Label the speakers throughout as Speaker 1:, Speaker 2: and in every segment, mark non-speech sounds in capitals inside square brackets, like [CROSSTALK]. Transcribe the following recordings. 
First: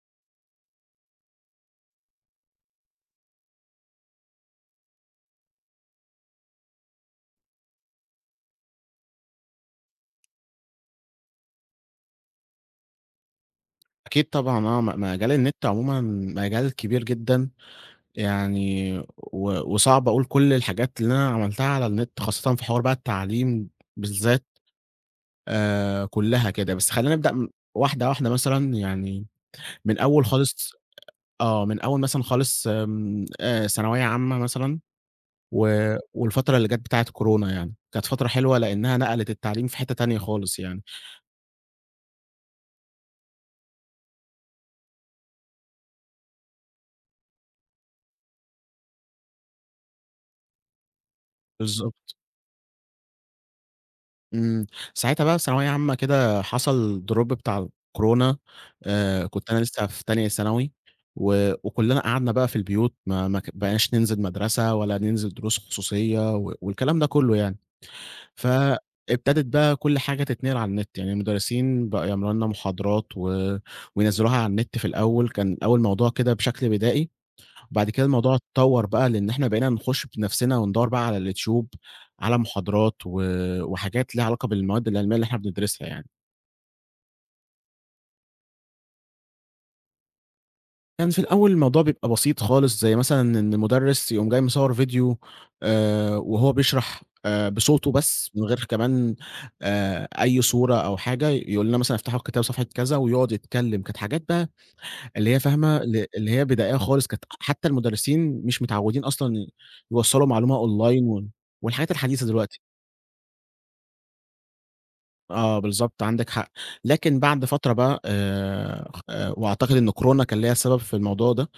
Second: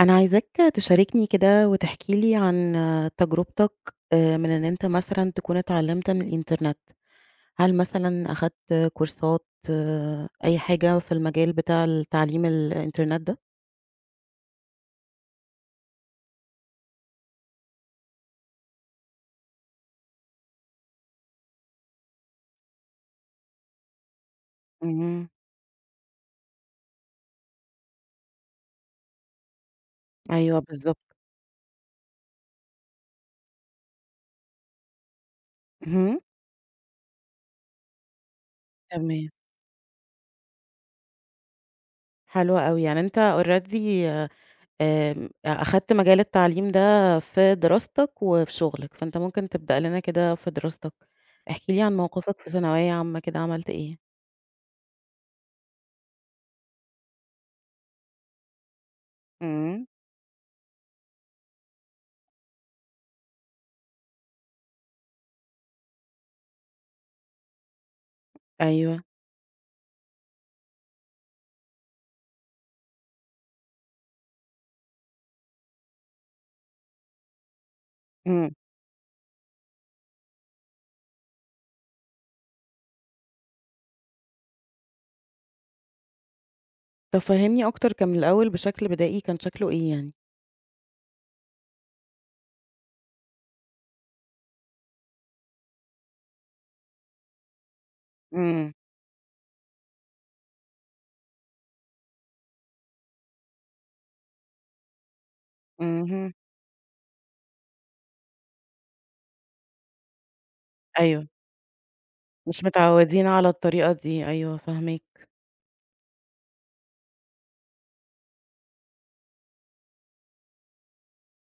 Speaker 1: أنا عايزاك تشاركني كده وتحكي لي عن تجربتك من إن أنت مثلًا تكون اتعلمت من الإنترنت، هل مثلًا أخدت كورسات أي حاجة في المجال بتاع التعليم الإنترنت ده؟
Speaker 2: أكيد طبعًا آه، مجال النت عمومًا مجال كبير جدًا، يعني و وصعب أقول كل الحاجات اللي أنا عملتها على النت خاصةً في حوار بقى التعليم بالذات.
Speaker 1: اهم.
Speaker 2: كلّها كده، بس خلّينا نبدأ واحدة واحدة مثلًا يعني من أول
Speaker 1: أيوه،
Speaker 2: خالص.
Speaker 1: بالضبط.
Speaker 2: آه، من أول مثلًا خالص آمم، ثانوية عامة مثلًا و
Speaker 1: اهم.
Speaker 2: والفترة اللي جات بتاعة كورونا يعني، كانت فترة حلوة لإنها
Speaker 1: تمام.
Speaker 2: نقلت التعليم في حتّة تانية خالص يعني.
Speaker 1: حلو أوي، يعني أنت already أخدت مجال التعليم ده في دراستك وفي شغلك، فأنت ممكن تبدأ لنا كده في دراستك، احكِ لي عن
Speaker 2: بالضبط.
Speaker 1: موقفك في ثانوية عامة كده عملت إيه؟
Speaker 2: إمم، ساعتها بقى في ثانوية عامة كده حصل drop بتاع الكورونا، كنت أنا
Speaker 1: إمم.
Speaker 2: لسه في تانية ثانوي، و وكلنا قعدنا بقى في البيوت ما بقيناش ننزل مدرسة ولا ننزل دروس خصوصية والكلام ده كله يعني.
Speaker 1: أيوه.
Speaker 2: فابتدت بقى كل حاجة تتنقل على النت، يعني المدرسين بقوا يعملوا لنا محاضرات و وينزلوها على النت في الأول، كان الأول الموضوع كده بشكل بدائي. وبعد كده الموضوع
Speaker 1: إمم.
Speaker 2: اتطور بقى لإن إحنا بقينا نخش بنفسنا وندوّر بقى على اليوتيوب على محاضرات و وحاجات ليها علاقة بالمواد العلمية اللي إحنا بندرسها يعني.
Speaker 1: طب فهّمني أكتر، كان من الأول بشكل بدائي، كان شكله إيه يعني؟
Speaker 2: كان في الأول الموضوع بيبقى بسيط خالص، زي مثلًا إن مُدرِّس يقوم جاي مصوّر فيديو، وهو بيشرح بصوته بس من غير
Speaker 1: إمم،
Speaker 2: كمان أي صورة أو حاجة، يقول لنا مثلًا افتحوا الكتاب صفحة كذا ويقعد يتكلم. كانت حاجات بقى اللي هي فاهمة، اللي
Speaker 1: اهم.
Speaker 2: هي بدائية خالص، كانت حتى المُدرِّسين مش متعوّدين أصلًا يوصّلوا معلومة أونلاين
Speaker 1: أيوه،
Speaker 2: والحاجات الحديثة دلوقتي.
Speaker 1: مش متعودين على الطريقة دي، أيوه فاهماك.
Speaker 2: آه بالضبط، عندِك حق. لكن بعد فترة بقى خ وأعتقد إن كورونا كان ليها سبب في الموضوع ده.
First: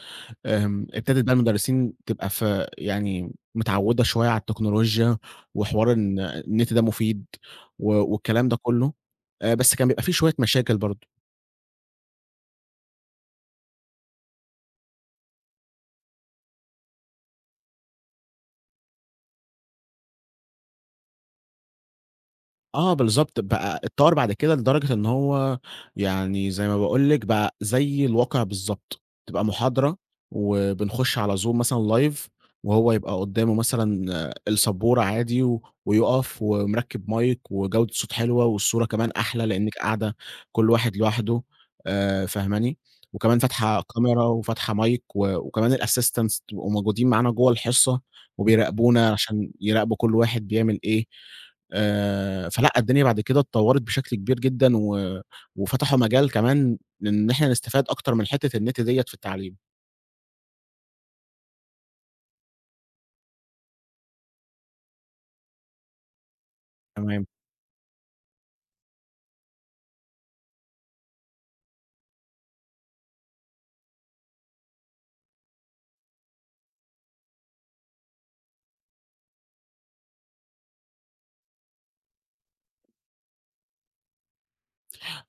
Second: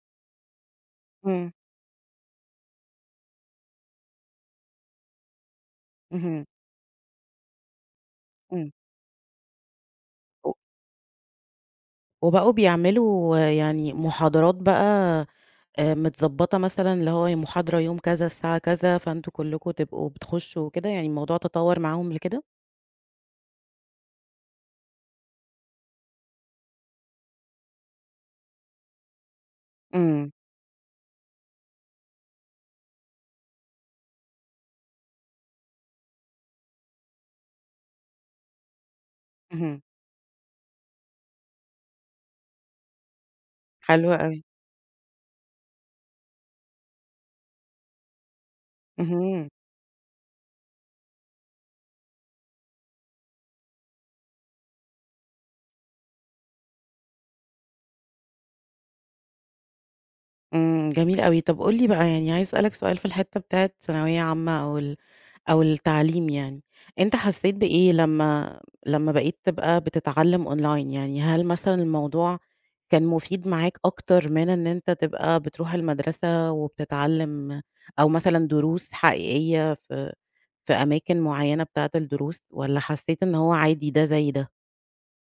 Speaker 2: ابتدت بقى
Speaker 1: إمم،
Speaker 2: المدرسين تبقى يعني متعوّدة شوية على التكنولوجيا وحوار إن
Speaker 1: اهم،
Speaker 2: النت ده مفيد والكلام ده
Speaker 1: إمم.
Speaker 2: كُلّه. بس كان بيبقى في شوية
Speaker 1: و
Speaker 2: مشاكل برضه.
Speaker 1: وبقوا بيعملوا يعني محاضرات بقى متضبطة مثلًا، اللي هو محاضرة يوم كذا الساعة كذا، فأنتم كلكم تبقوا بتخشوا وكده، يعني الموضوع تطور معاهم لكده؟
Speaker 2: آه بالضبط، بقى اتطوّر بعد كده لدرجة إن هو يعني زي ما باقول لِك بقى زي الواقع بالضبط، تبقى محاضرة
Speaker 1: إمم،
Speaker 2: وبنخش على Zoom مثلًا live، وهو يبقى قدّامه مثلًا آه، السبورة عادي ويُقف ومركّب مايك وجودة الصوت حلوة والصورة كمان أحلى لإنِّك
Speaker 1: اهم.
Speaker 2: قاعدة كل واحد لوحده. فاهماني؟ وكمان فاتحة
Speaker 1: حلو
Speaker 2: كاميرا
Speaker 1: أوي.
Speaker 2: وفاتحة مايك وكمان الassistants بيبقوا موجودين معانا جوّه الحصة وبيراقبونا
Speaker 1: اهم.
Speaker 2: عشان يراقبوا كل واحد بيعمل إيه. فلأ الدنيا بعد كده اتطوّرت بشكل كبير جدًا وفتحوا مجال كمان إن إحنا نستفاد أكتر من حتّة النت ديّة في التعليم.
Speaker 1: إمم، جميل أوي. طب قُل لي بقى، يعني عايزة أسألك سؤال في الحتة بتاعة ثانوية عامة أو أو التعليم يعني، أنت
Speaker 2: تمام.
Speaker 1: حسّيت بإيه لمّا بقيت تبقى بتتعلّم أونلاين؟ يعني هل مثلًا الموضوع كان مفيد معاك أكتر من إن أنت تبقى بتروح المدرسة وبتتعلّم أو مثلًا دروس حقيقية في أماكن معيّنة بتاعة الدروس، والّا حسّيت إن هو عادي ده زي ده؟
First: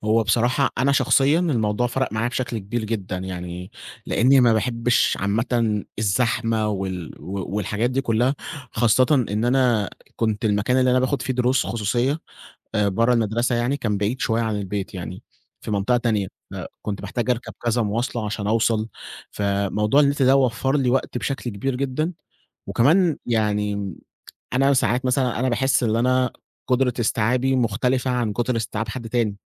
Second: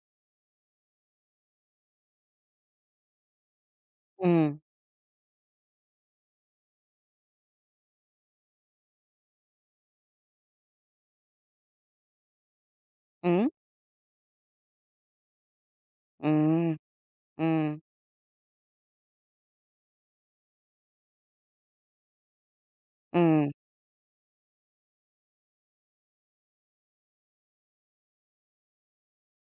Speaker 2: هو بصراحة أنا شخصيًا الموضوع فرق معايا بشكل كبير جدًا يعني، لإني ما
Speaker 1: إمم،
Speaker 2: باحبش عامةً الزحمة والحاجات دي كلّها، خاصةً إن أنا كنت المكان اللي أنا باخد فيه دروس خصوصية برّه
Speaker 1: إمم،
Speaker 2: المدرسة يعني، كان بعيد شوية عن البيت يعني، في منطقة تانية،
Speaker 1: إمم،
Speaker 2: فكنت محتاج أركب
Speaker 1: إمم،
Speaker 2: كذا مواصلة عشان أوصل. فموضوع النت ده وفّر لي وقت بشكل كبير جدًا، وكمان
Speaker 1: إمم،
Speaker 2: يعني أنا ساعات مثلًا أنا باحس إن أنا قدرة استيعابي مختلفة عن قدرة استيعاب حد تاني،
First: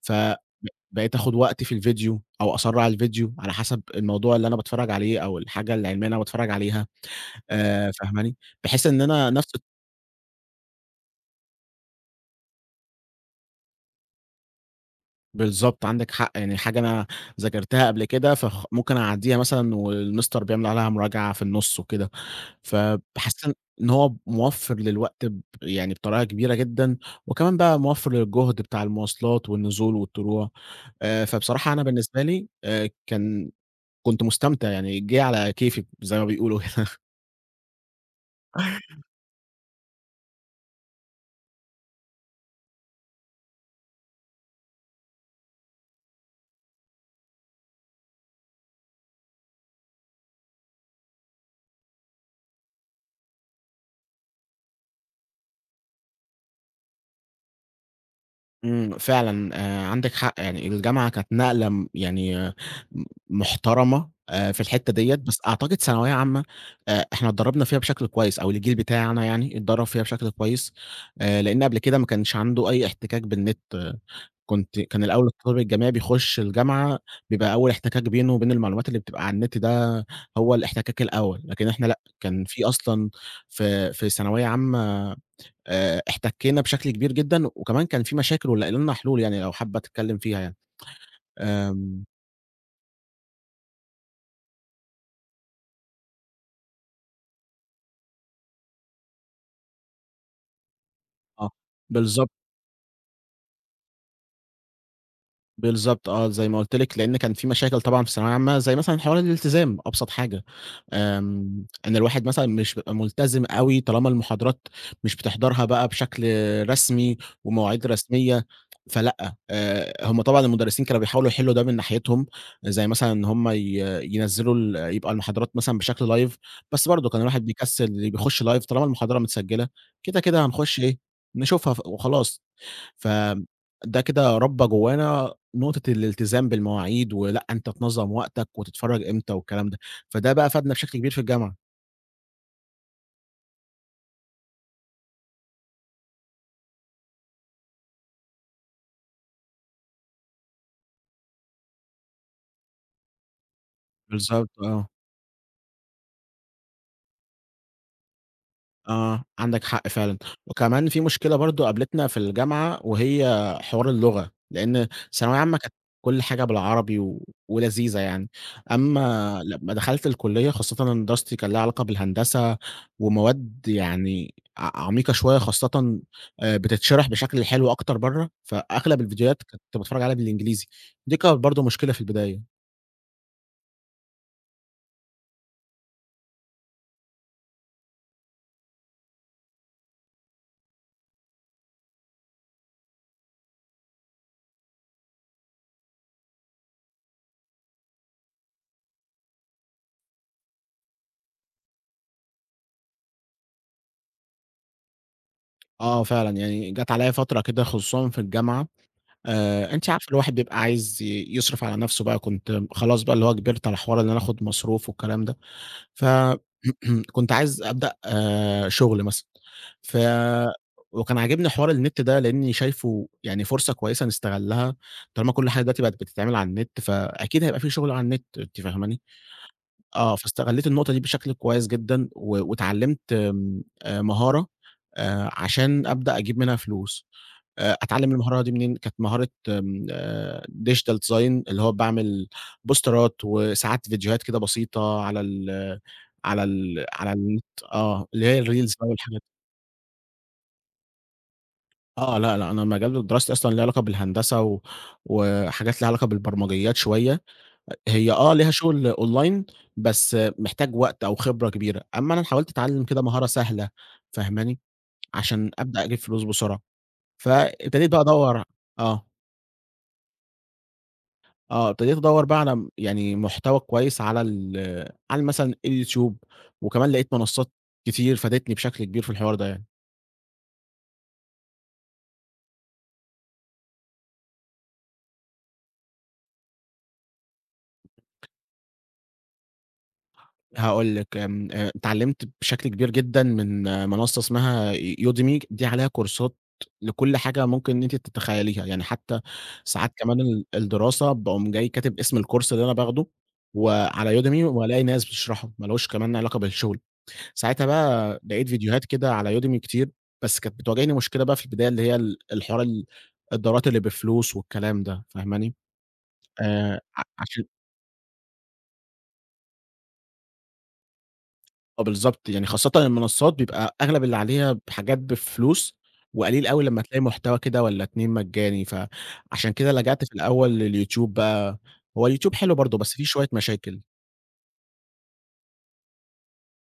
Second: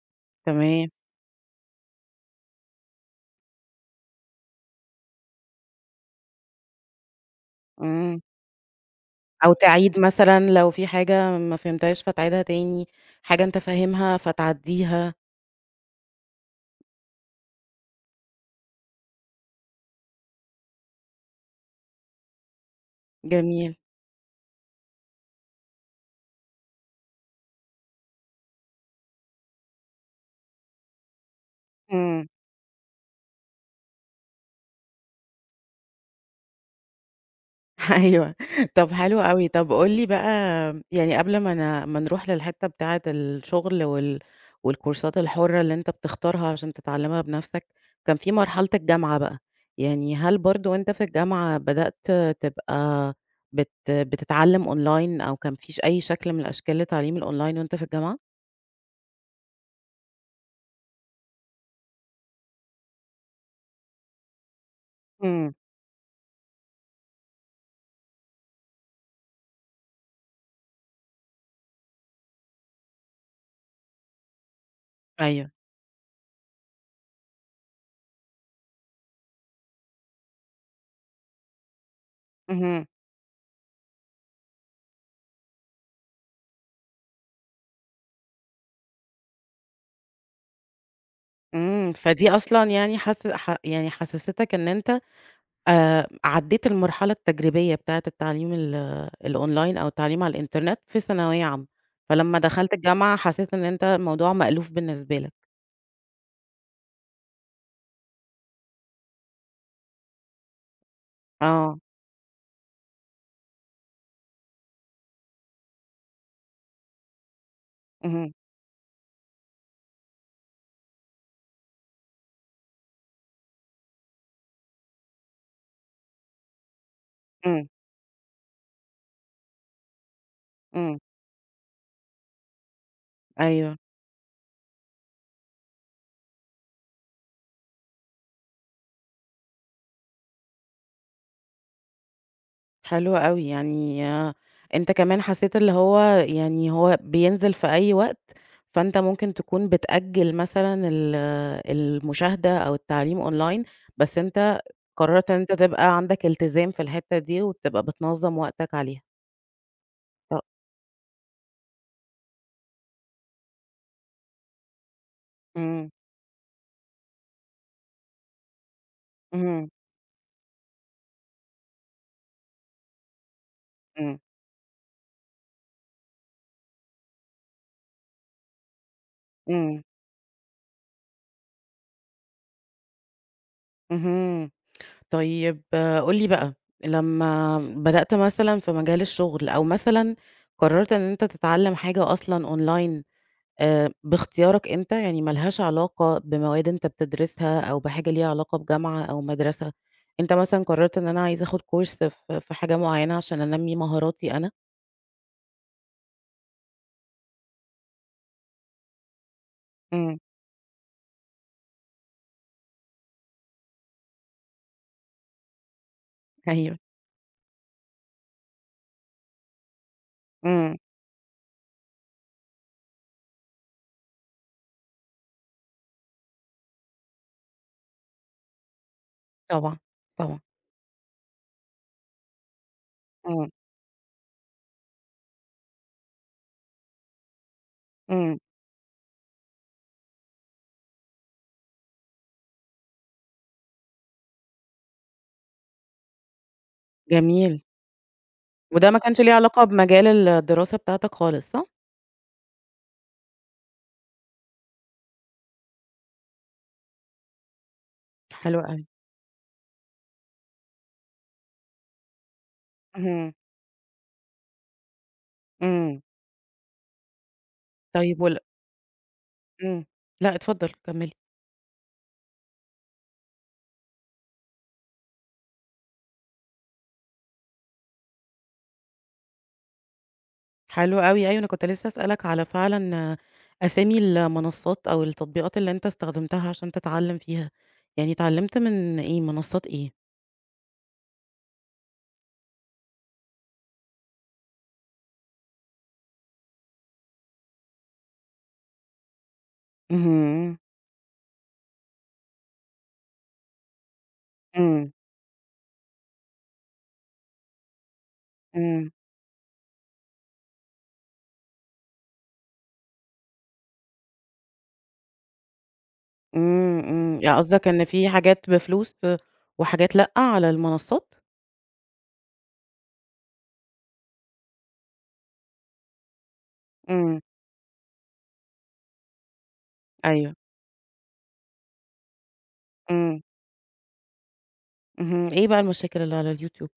Speaker 2: ف ب
Speaker 1: تمام،
Speaker 2: بقيت آخد وقتي في الفيديو أو أسرّع الفيديو على حسب الموضوع اللي أنا باتفرّج عليه أو الحاجة العلمية اللي أنا باتفرّج عليها.
Speaker 1: إمم.
Speaker 2: فاهماني؟ بحيث إن أنا
Speaker 1: أو
Speaker 2: نفس.
Speaker 1: تعيد مثلًا لو في حاجة ما فهمتهاش فتعيدها تاني، حاجة أنت فاهمها فتعدّيها.
Speaker 2: بالضبط، عندِك حق، يعني حاجة أنا ذاكرتها قبل كده، ممكن أعدّيها مثلًا والمستر بيعمل عليها مراجعة في النُص وكده، فحسّيت إن
Speaker 1: جميل.
Speaker 2: إن هو موفّر للوقت يعني بطريقة كبيرة جدًا، وكمان بقى موفّر للجهد بتاع المواصلات والنزول والطلوع. فبصراحة أنا بالنسبة
Speaker 1: إمم.
Speaker 2: لي كان كنت مستمتع يعني جِه على كيفي زي ما بيقولوا كده. [LAUGHS]
Speaker 1: [LAUGHS] أيوه. طب حلو أوي، طب قُل لي بقى، يعني قبل ما نروح للحتّة بتاعة الشغل والكورسات الحُرّة اللي أنت بتختارها عشان تتعلّمها بنَفْسك، كان في مرحلة الجامعة بقى، يعني هل برضه وأنت في الجامعة بدأت تبقى بتتعلّم أونلاين، أو كان فيش أي شكل من الأشكال لتعليم الأونلاين وأنت في الجامعة؟
Speaker 2: فعلًا عندِك حق، يعني الجامعة كانت نقلة يعني آه، م محترمة في الحتّة ديّة، بس
Speaker 1: إمم،
Speaker 2: أعتقد ثانوية عامة إحنا اتدرّبنا فيها بشكل كويس أو الجيل بتاعنا يعني اتدرّب فيها بشكل كويس، لإن قبل كده ما كانش عنده أي احتكاك بالنت، آه، كان الأول
Speaker 1: أيوه،
Speaker 2: الطالب الجامعي بيخُش الجامعة بيبقى أول احتكاك بينه وبين المعلومات اللي بتبقى على النت ده هو الاحتكاك الأول، لكن إحنا لأ، كان في
Speaker 1: اهم،
Speaker 2: أصلًا في ثانوية عامة احتكينا بشكل كبير جدًا، وكمان كان في مشاكل ولقينا لنا حلول يعني لو حابة تتكلّم فيها يعني.
Speaker 1: إمم.
Speaker 2: آمم
Speaker 1: فدي أصلًا يعني حس ح يعني حسّستك إن أنت عدّيت المرحلة التجريبية بتاعة التعليم الأونلاين أو التعليم على الإنترنت في ثانوية
Speaker 2: آه.
Speaker 1: عامة،
Speaker 2: بالضبط.
Speaker 1: فلمّا دخلت الجامعة حسيت إن أنت الموضوع مألوف بالنسبة لك.
Speaker 2: بالضبط آه، زي ما قُلت لِك، لإن كان في مشاكل طبعًا في الثانوية العامة، زي مثلًا حوار الالتزام أبسط حاجة.
Speaker 1: آه،
Speaker 2: إن الواحد مثلًا مش بيبقى ملتزم أوي طالما المحاضرات مش بتحضرها بقى بشكل رسمي ومواعيد
Speaker 1: اهم،
Speaker 2: رسمية، فلأ، هم طبعًا المدرسين كانوا بيحاولوا يحلّوا ده من ناحيتهم، زي مثلًا إن هم ي ينزّلوا يبقى المحاضرات مثلًا بشكل live، بس برضه كان الواحد
Speaker 1: إمم،
Speaker 2: بيكسّل بيخش live طالما المحاضرة متسجّلة، كده، كده هنخش
Speaker 1: إمم،
Speaker 2: إيه، نشوفها وخلاص.
Speaker 1: أيوه.
Speaker 2: فده كده ربّى جوانا نقطة الالتزام بالمواعيد، ولأ أنت تنظّم وقتك وتتفرّج إمتى والكلام ده، فده بقى فادنا بشكل كبير في الجامعة.
Speaker 1: حلو أوي، يعني أنت كمان حسيت اللي هو يعني هو بينزل في أي وقت، فأنت ممكن تكون بتأجّل مثلًا المشاهدة أو التعليم أونلاين، بس
Speaker 2: بالضبط
Speaker 1: أنت
Speaker 2: آه.
Speaker 1: قررت إن أنت تبقى عندك التزام في الحتّة دي وتبقى بتنظّم وقتك عليها.
Speaker 2: آه، عندك حق فعلًا،
Speaker 1: ط
Speaker 2: وكمان في مشكلة برضه قابلتنا في الجامعة وهي حوار اللغة، لإن ثانوية عامة كانت
Speaker 1: إمم.
Speaker 2: كل حاجة بالعربي ولذيذة يعني، أمّا
Speaker 1: اهم،
Speaker 2: لمّا دخلت الكلية خاصةً إن دراستي كان ليها علاقة بالهندسة ومواد
Speaker 1: إمم،
Speaker 2: يعني عميقة شوية خاصةً بتتشرح بشكل حلو أكتر برّه، فأغلب الفيديوهات كنت
Speaker 1: إمم،
Speaker 2: باتفرج عليها بالإنجليزي، دي كانت برضه مشكلة في البداية.
Speaker 1: اهم. طيب قُل لي بقى، لمّا بدأت مثلًا في مجال الشغل أو مثلًا قررت إن أنت تتعلم حاجة أصلًا أونلاين باختيارك أنت يعني، ما لهاش علاقة بمواد أنت بتدرسها أو بحاجة ليها علاقة بجامعة أو مدرسة، أنت مثلًا قررت إن أنا عايزة آخد كورس في حاجة معينة عشان أنمّي مهاراتي أنا؟
Speaker 2: آه، فعلًا يعني جات عليَّ فترة كده خصوصًا في الجامعة. أنتِ عارفة
Speaker 1: إمم،
Speaker 2: الواحد بيبقى عايز يصرف على نفسه بقى، كنت خلاص بقى اللي هو كبرت على حوار إن أنا آخد مصروف والكلام ده، ف
Speaker 1: أيوه،
Speaker 2: [CLEARS THROAT] كنت عايز أبدأ شغل مثلًا، ف
Speaker 1: إمم،
Speaker 2: وكان عاجبني حوار النت ده لإني شايفه يعني فرصة كويسة نستغلها، طالما كل حاجة دلوقتي بقت بتتعمل على النت، فأكيد هيبقى في شغل على النت، أنتِ فاهماني؟
Speaker 1: طبعًا،
Speaker 2: آه،
Speaker 1: طبعًا،
Speaker 2: فاستغليت النقطة دي بشكل كويس جدًا، واتعلمت
Speaker 1: إمم،
Speaker 2: آمم، مهارة عشان أبدأ أجيب منها فلوس. أتعلّم
Speaker 1: إمم،
Speaker 2: المهارة دي منين؟ كانت مهارة آمم digital design اللي هو باعمل بوسترات وساعات فيديوهات كده بسيطة على على النت،
Speaker 1: جميل.
Speaker 2: آه، اللي هي الreels بقى
Speaker 1: وده ما كانش
Speaker 2: والحاجات.
Speaker 1: ليه علاقة بمجال الدراسة بتاعتك خالص، صح؟
Speaker 2: آه، لأ، لأ، أنا مجال دراستي أصلًا ليه علاقة بالهندسة وحاجات ليها علاقة بالبرمجيات شوية، هي آه ليها
Speaker 1: حلو أوي.
Speaker 2: شغل online بس محتاج وقت أو خبرة كبيرة، أمّا أنا حاولت أتعلّم كده مهارة
Speaker 1: اهم،
Speaker 2: سهلة، فاهماني؟ عشان أبدأ أجيب
Speaker 1: إمم.
Speaker 2: فلوس بسرعة، فابتديت بقى
Speaker 1: طيب
Speaker 2: أدوّر. آه.
Speaker 1: إمم. لأ، اتفضّل كمّلي.
Speaker 2: آه، ابتديت أدوّر بقى على يعني محتوى كويس على مثلًا الYouTube، وكمان لقيت منصات كتير فادتني بشكل كبير في الحوار ده يعني.
Speaker 1: حلو أوي، أيوه أنا كنت لسه أسألك على فعلًا أسامي المنصّات أو التطبيقات اللي أنت استخدمتها عشان تتعلّم فيها، يعني اتعلّمت من إيه، منصّات إيه؟
Speaker 2: هاقول لك آمم، اتعلّمت بشكل كبير جدًا من آه، منصة اسمها Udemy، دي عليها كورسات لكل حاجة ممكن أنتِ تتخيليها، يعني حتى ساعات كمان
Speaker 1: اهم،
Speaker 2: الدراسة باقوم جاي كاتب اسم الكورس اللي أنا باخده، وعلى Udemy والاقي
Speaker 1: إمم،
Speaker 2: ناس بتشرحه، ما لوش كمان علاقة بالشغل. ساعتها بقى لقيت فيديوهات
Speaker 1: إمم،
Speaker 2: كده على Udemy كتير، بس كانت بتواجهني مشكلة بقى في البداية اللي هي الحوار الدورات اللي بفلوس والكلام ده، فاهماني؟
Speaker 1: إمم،
Speaker 2: ع
Speaker 1: إمم. يعني
Speaker 2: عشان.
Speaker 1: قصدك إن في حاجات بفلوس وحاجات لأ على المنصّات؟
Speaker 2: آه بالضبط، يعني خاصةً المنصات بيبقى أغلب اللي عليها حاجات بفلوس، وقليل أوي لمّا تلاقي
Speaker 1: إمم.
Speaker 2: محتوى كده والّا 2 مجاني، فعشان كده لجأت في
Speaker 1: أيوه.
Speaker 2: الأول للYouTube بقى، هو الYouTube حلو برضه بس فيه
Speaker 1: إمم.
Speaker 2: شوية مشاكل.
Speaker 1: اهم، إيه بقى المشاكل اللي على اليوتيوب؟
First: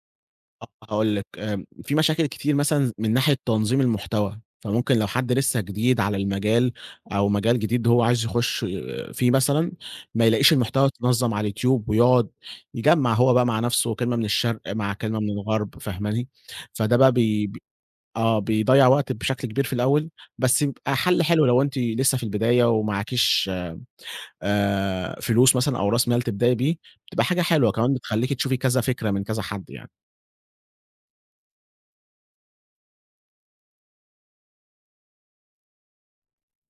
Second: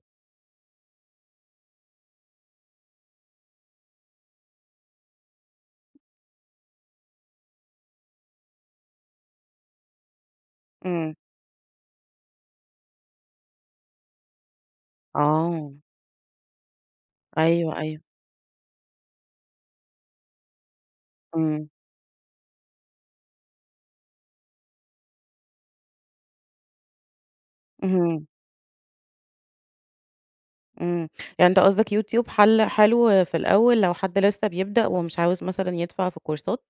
Speaker 2: آه، هاقول لِك، في مشاكل كتير مثلًا من ناحية تنظيم المحتوى، فممكن لو حد لسه جديد على المجال أو مجال جديد هو عايز يخش فيه مثلًا، ما يلاقيش المحتوى
Speaker 1: إمم.
Speaker 2: يتنظم على اليوتيوب ويقعد يجمّع هو بقى مع نفسه كلمة من الشرق مع كلمة من
Speaker 1: آه،
Speaker 2: الغرب، فاهماني؟ فده بقى بي ب
Speaker 1: أيوه، أيوه.
Speaker 2: آه، بيضيّع وقت بشكل كبير في الأول، بس بيبقى حلو لو
Speaker 1: إمم،
Speaker 2: أنتِ لسه في البداية ومعاكيش فلوس مثلًا أو راس مال تبدئي بيه، بتبقى حاجة حلوة، كمان
Speaker 1: اهم.
Speaker 2: بتخلّيكِ تشوفي كذا فكرة من كذا حد يعني.
Speaker 1: إمم، يعني أنت قصدك يوتيوب حلو في الأول لو حد لسه بيبدأ ومش عاوز مثلًا يدفع في كورسات،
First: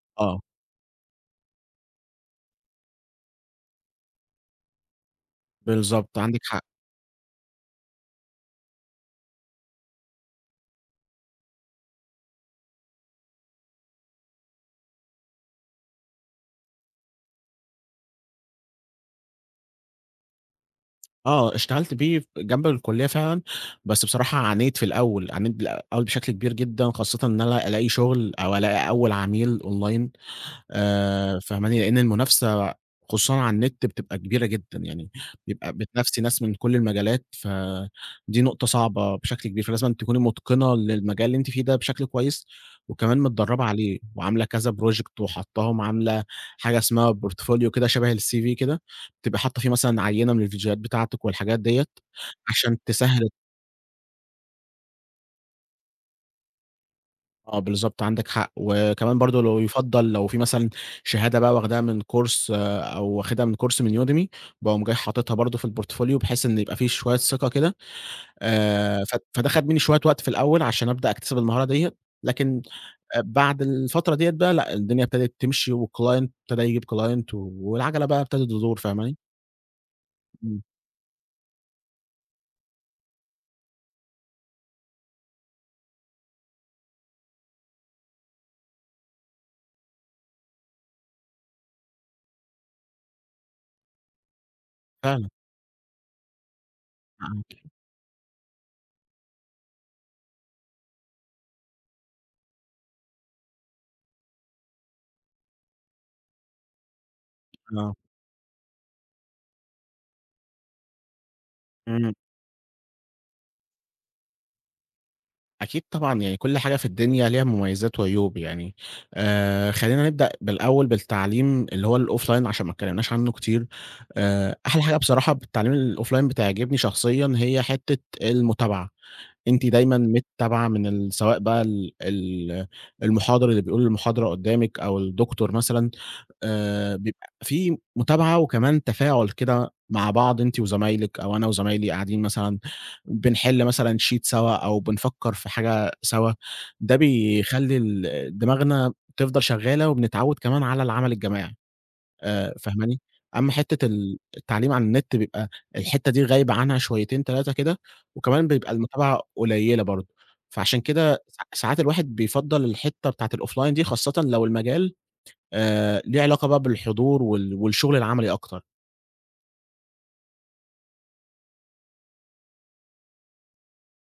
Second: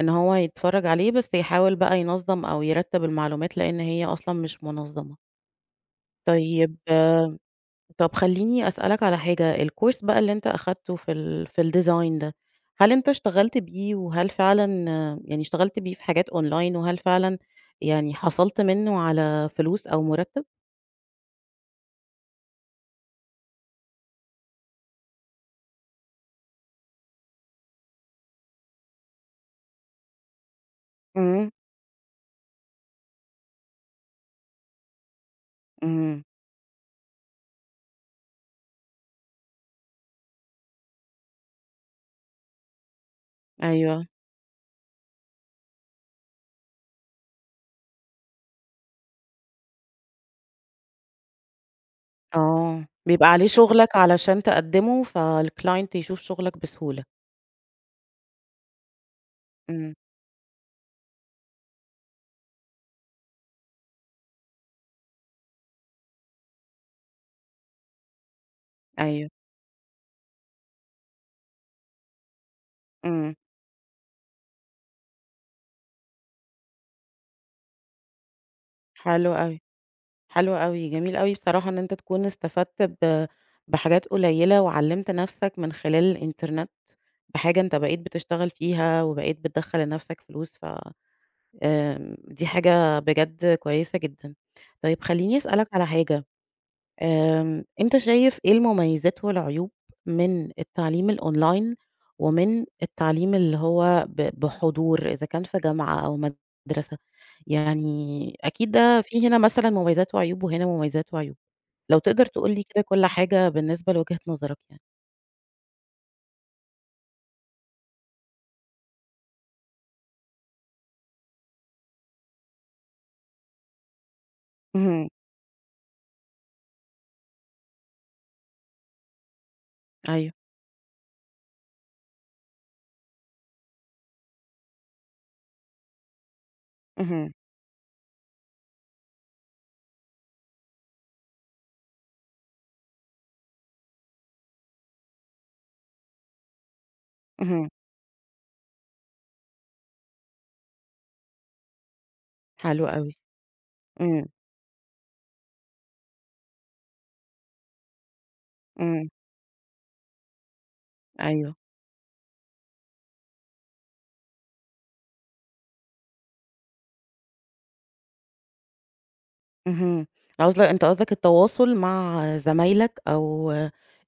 Speaker 1: إن هو
Speaker 2: آه.
Speaker 1: يتفرج عليه بس يحاول بقى ينظّم أو يرتّب المعلومات لإن هي أصلًا مش منظّمة.
Speaker 2: بالضبط، عندِك حق.
Speaker 1: طيب طب خلّيني أسألك على حاجة، الكورس بقى اللي أنت أخدته في ال في الdesign ده، هل أنت اشتغلت بيه، وهل فعلًا يعني اشتغلت بيه في حاجات online، وهل فعلًا يعني حصلت منه على فلوس أو مُرتّب؟
Speaker 2: آه، اشتغلت بيه جنب الكُلّية فعلًا، بس بصراحة عانيت في الأول، عانيت بالأول بشكل كبير جدًا، خاصةً إن أنا ألاقي شغل أو ألاقي أول عميل online.
Speaker 1: إمم،
Speaker 2: فاهماني؟ لإن المنافسة خصوصًا على النت بتبقى كبيرة جدًا، يعني بيبقى بتنافسي
Speaker 1: إمم،
Speaker 2: ناس من كل المجالات، فدي نقطة صعبة بشكل كبير، فلازمًا تكوني مُتقِنة للمجال اللي أنتِ فيه ده بشكل كويس، وكمان متدرّبة عليه
Speaker 1: أيوه.
Speaker 2: وعاملة كذا project وحاطّاهم، عاملة حاجة اسمها portfolio كده شبه الCV كده، بتبقي حاطّة فيه مثلًا عينة من الفيديوهات بتاعتِك والحاجات ديّة، عشان
Speaker 1: آه، بيبقى
Speaker 2: تسهّل.
Speaker 1: عليه شغلك علشان تقدّمه، فالclient يشوف شغلك بسهولة.
Speaker 2: آه، بالضبط عندك حق، وكمان برضه لو
Speaker 1: إمم،
Speaker 2: يُفضّل لو في مثلًا شهادة بقى واخداها من كورس آه، أو واخدها من كورس من Udemy، باقوم جاي حاططها برضه في الportfolio بحيث إن يبقى في شوية ثقة كده. ف
Speaker 1: أيوه،
Speaker 2: فده خَد مني شوية وقت في الأول عشان أبدأ أكتسب المهارة ديّة، لكن
Speaker 1: إمم،
Speaker 2: بعد الفترة ديّة بقى لأ، الدنيا ابتدت تمشي والclient ابتدى يجيب client والعجلة بقى ابتدت تدور، فاهماني؟
Speaker 1: حلو أوي، حلو
Speaker 2: إمم،
Speaker 1: أوي، جميل أوي بصراحة إن أنت تكون استفدت بحاجات قليّلة، وعلّمت نَفْسك من خلال الإنترنت بحاجة أنت بقيت بتشتغل فيها وبقيت بتدخّل لنَفْسك فلوس. ف آمم، دي حاجة بجد كويسة جدًا. طيب
Speaker 2: فعلًا،
Speaker 1: خلّيني أسألك على حاجة،
Speaker 2: معاكِ،
Speaker 1: أنت شايف إيه المميزات والعيوب من التعليم الأونلاين، ومن التعليم اللي هو بحضور، إذا كان في جامعة أو مدرسة؟
Speaker 2: آه،
Speaker 1: يعني أكيد ده في هنا مثلًا مميزات وعيوب، وهنا مميزات وعيوب. لو
Speaker 2: إمم.
Speaker 1: تقدر تقول لي كده كل حاجة بالنسبة لوجهة نظرك يعني.
Speaker 2: أكيد طبعًا، يعني كل حاجة في الدنيا ليها مميزات وعيوب يعني. خلّينا نبدأ بالأول بالتعليم اللي هو الoffline عشان ما اتكلمناش عنه كتير. أحلى حاجة
Speaker 1: اهم،
Speaker 2: بصراحة بالتعليم الoffline بتعجبني شخصيًا هي حتة المتابعة، أنتِ دايمًا
Speaker 1: أيوه،
Speaker 2: متابعة من سواء بقى ال ال المحاضر اللي بيقول المحاضرة قدّامِك أو الدكتور مثلًا.
Speaker 1: اهم،
Speaker 2: بيبقى في متابعة وكمان تفاعل كده مع بعض أنتِ وزمايلِك أو أنا وزمايلي قاعدين مثلًا بنحل مثلًا sheet سوا أو بنفكّر في حاجة سوا، ده
Speaker 1: اهم،
Speaker 2: بيخلّي دماغنا تفضل شغّالة وبنتعوّد كمان على العمل الجماعي.
Speaker 1: حلو
Speaker 2: فاهماني؟
Speaker 1: أوي.
Speaker 2: أمّا حتّة
Speaker 1: إمم،
Speaker 2: التعليم عن النت بيبقى الحتّة دي غايبة عنها شويتين 3 كده، وكمان بيبقى
Speaker 1: إمم،
Speaker 2: المتابعة قليّلة برضه، فعشان كده
Speaker 1: أيوه.
Speaker 2: ساعات الواحد بيفضّل الحتّة بتاعة الoffline دي خاصةً لو المجال ليه علاقة بقى بالحضور والشغل العملي أكتر.
Speaker 1: اهم. عاوز أنت قصدك التواصل مع زمايلك أو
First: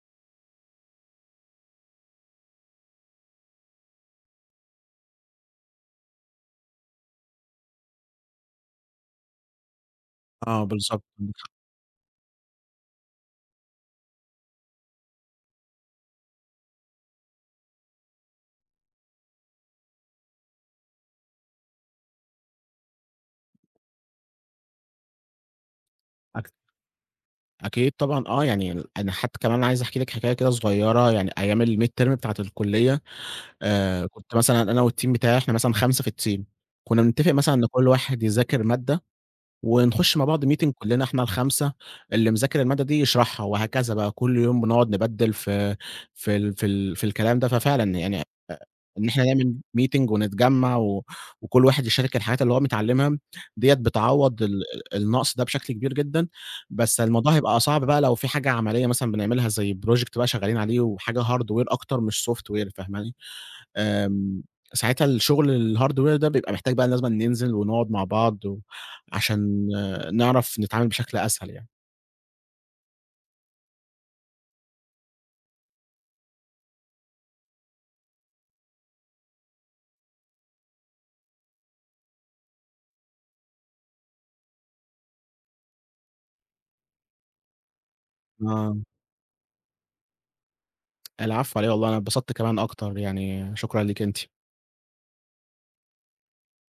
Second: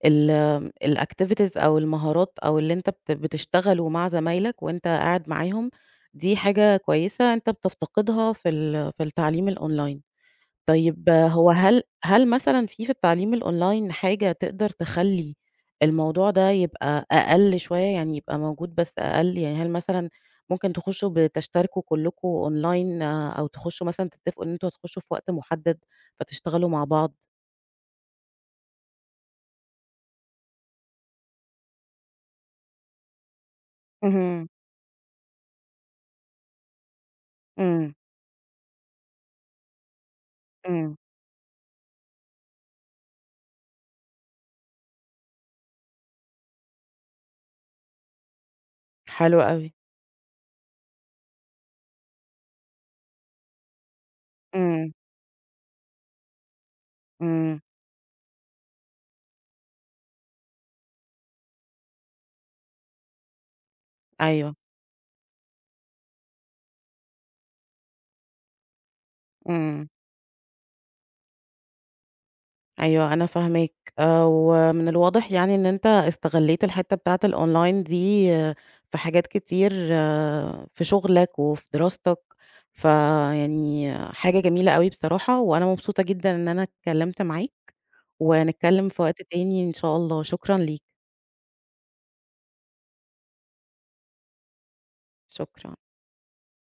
Speaker 1: الactivities أو المهارات أو اللي أنت بتشتغله مع زمايلك وأنت قاعد معاهم، دي حاجة كويسة أنت بتفتقدها في ال في التعليم الأونلاين.
Speaker 2: آه بالضبط.
Speaker 1: طيب هو هل مثلًا في التعليم الأونلاين حاجة تقدر تخلّي الموضوع ده يبقى أقل شوية، يعني يبقى موجود بس أقل؟ يعني هل مثلًا ممكن تخشوا بتشتركوا كلكم أونلاين أو تخشوا مثلًا تتفقوا إن أنتم هتخشوا في وقت محدد
Speaker 2: أك
Speaker 1: فتشتغلوا مع بعض؟
Speaker 2: أكيد طبعًا آه، يعني ال أنا حتى كمان عايز أحكي لِك حكاية كده صغيّرة، يعني أيام الmid term بتاعة الكلية. كنت
Speaker 1: اهم،
Speaker 2: مثلًا أنا والteam بتاعي إحنا مثلًا 5 في الteam، كنا بنتفق مثلًا إن كل
Speaker 1: إمم،
Speaker 2: واحد يذاكر مادة ونخش مع بعض meeting
Speaker 1: إمم،
Speaker 2: كلنا إحنا ال5 اللي مذاكر المادة دي يشرحها وهكذا بقى، كل يوم بنقعد نبدِّل في الكلام ده، ففعلًا يعني إن إحنا
Speaker 1: حلو
Speaker 2: نعمل
Speaker 1: أوي،
Speaker 2: meeting ونتجمّع وكل واحد يشارك الحاجات اللي هو متعلّمها، ديّة بتعوّض ال
Speaker 1: إمم،
Speaker 2: ال النقص ده بشكل كبير جدًا، بس الموضوع
Speaker 1: إمم،
Speaker 2: هيبقى صعب بقى لو في حاجة عملية مثلًا بنعملها زي project بقى شغّالين عليه وحاجة hardware أكتر مش software، فاهماني؟ آمم،
Speaker 1: أيوه،
Speaker 2: ساعتها الشغل الhardware ده بيبقى محتاج بقى لازمًا ننزل ونقعد مع بعض عشان
Speaker 1: إمم.
Speaker 2: آه، نعرف نتعامل بشكل أسهل يعني.
Speaker 1: أيوه أنا فاهماك، ومن الواضح يعني إن أنت استغلّيت الحتّة بتاعة الأونلاين دي في حاجات كتير في شغلك وفي دراستك، فيعني حاجة جميلة أوي بصراحة، وأنا مبسوطة جدًا إن أنا اتكلّمت معاك،
Speaker 2: آه،
Speaker 1: ونتكلّم في وقت تاني إن شاء الله، شكرًا ليك.
Speaker 2: العفو على إيه والله أنا اتبسطت كمان أكتر يعني، شكرًا ليكِ أنتِ.
Speaker 1: شكرًا.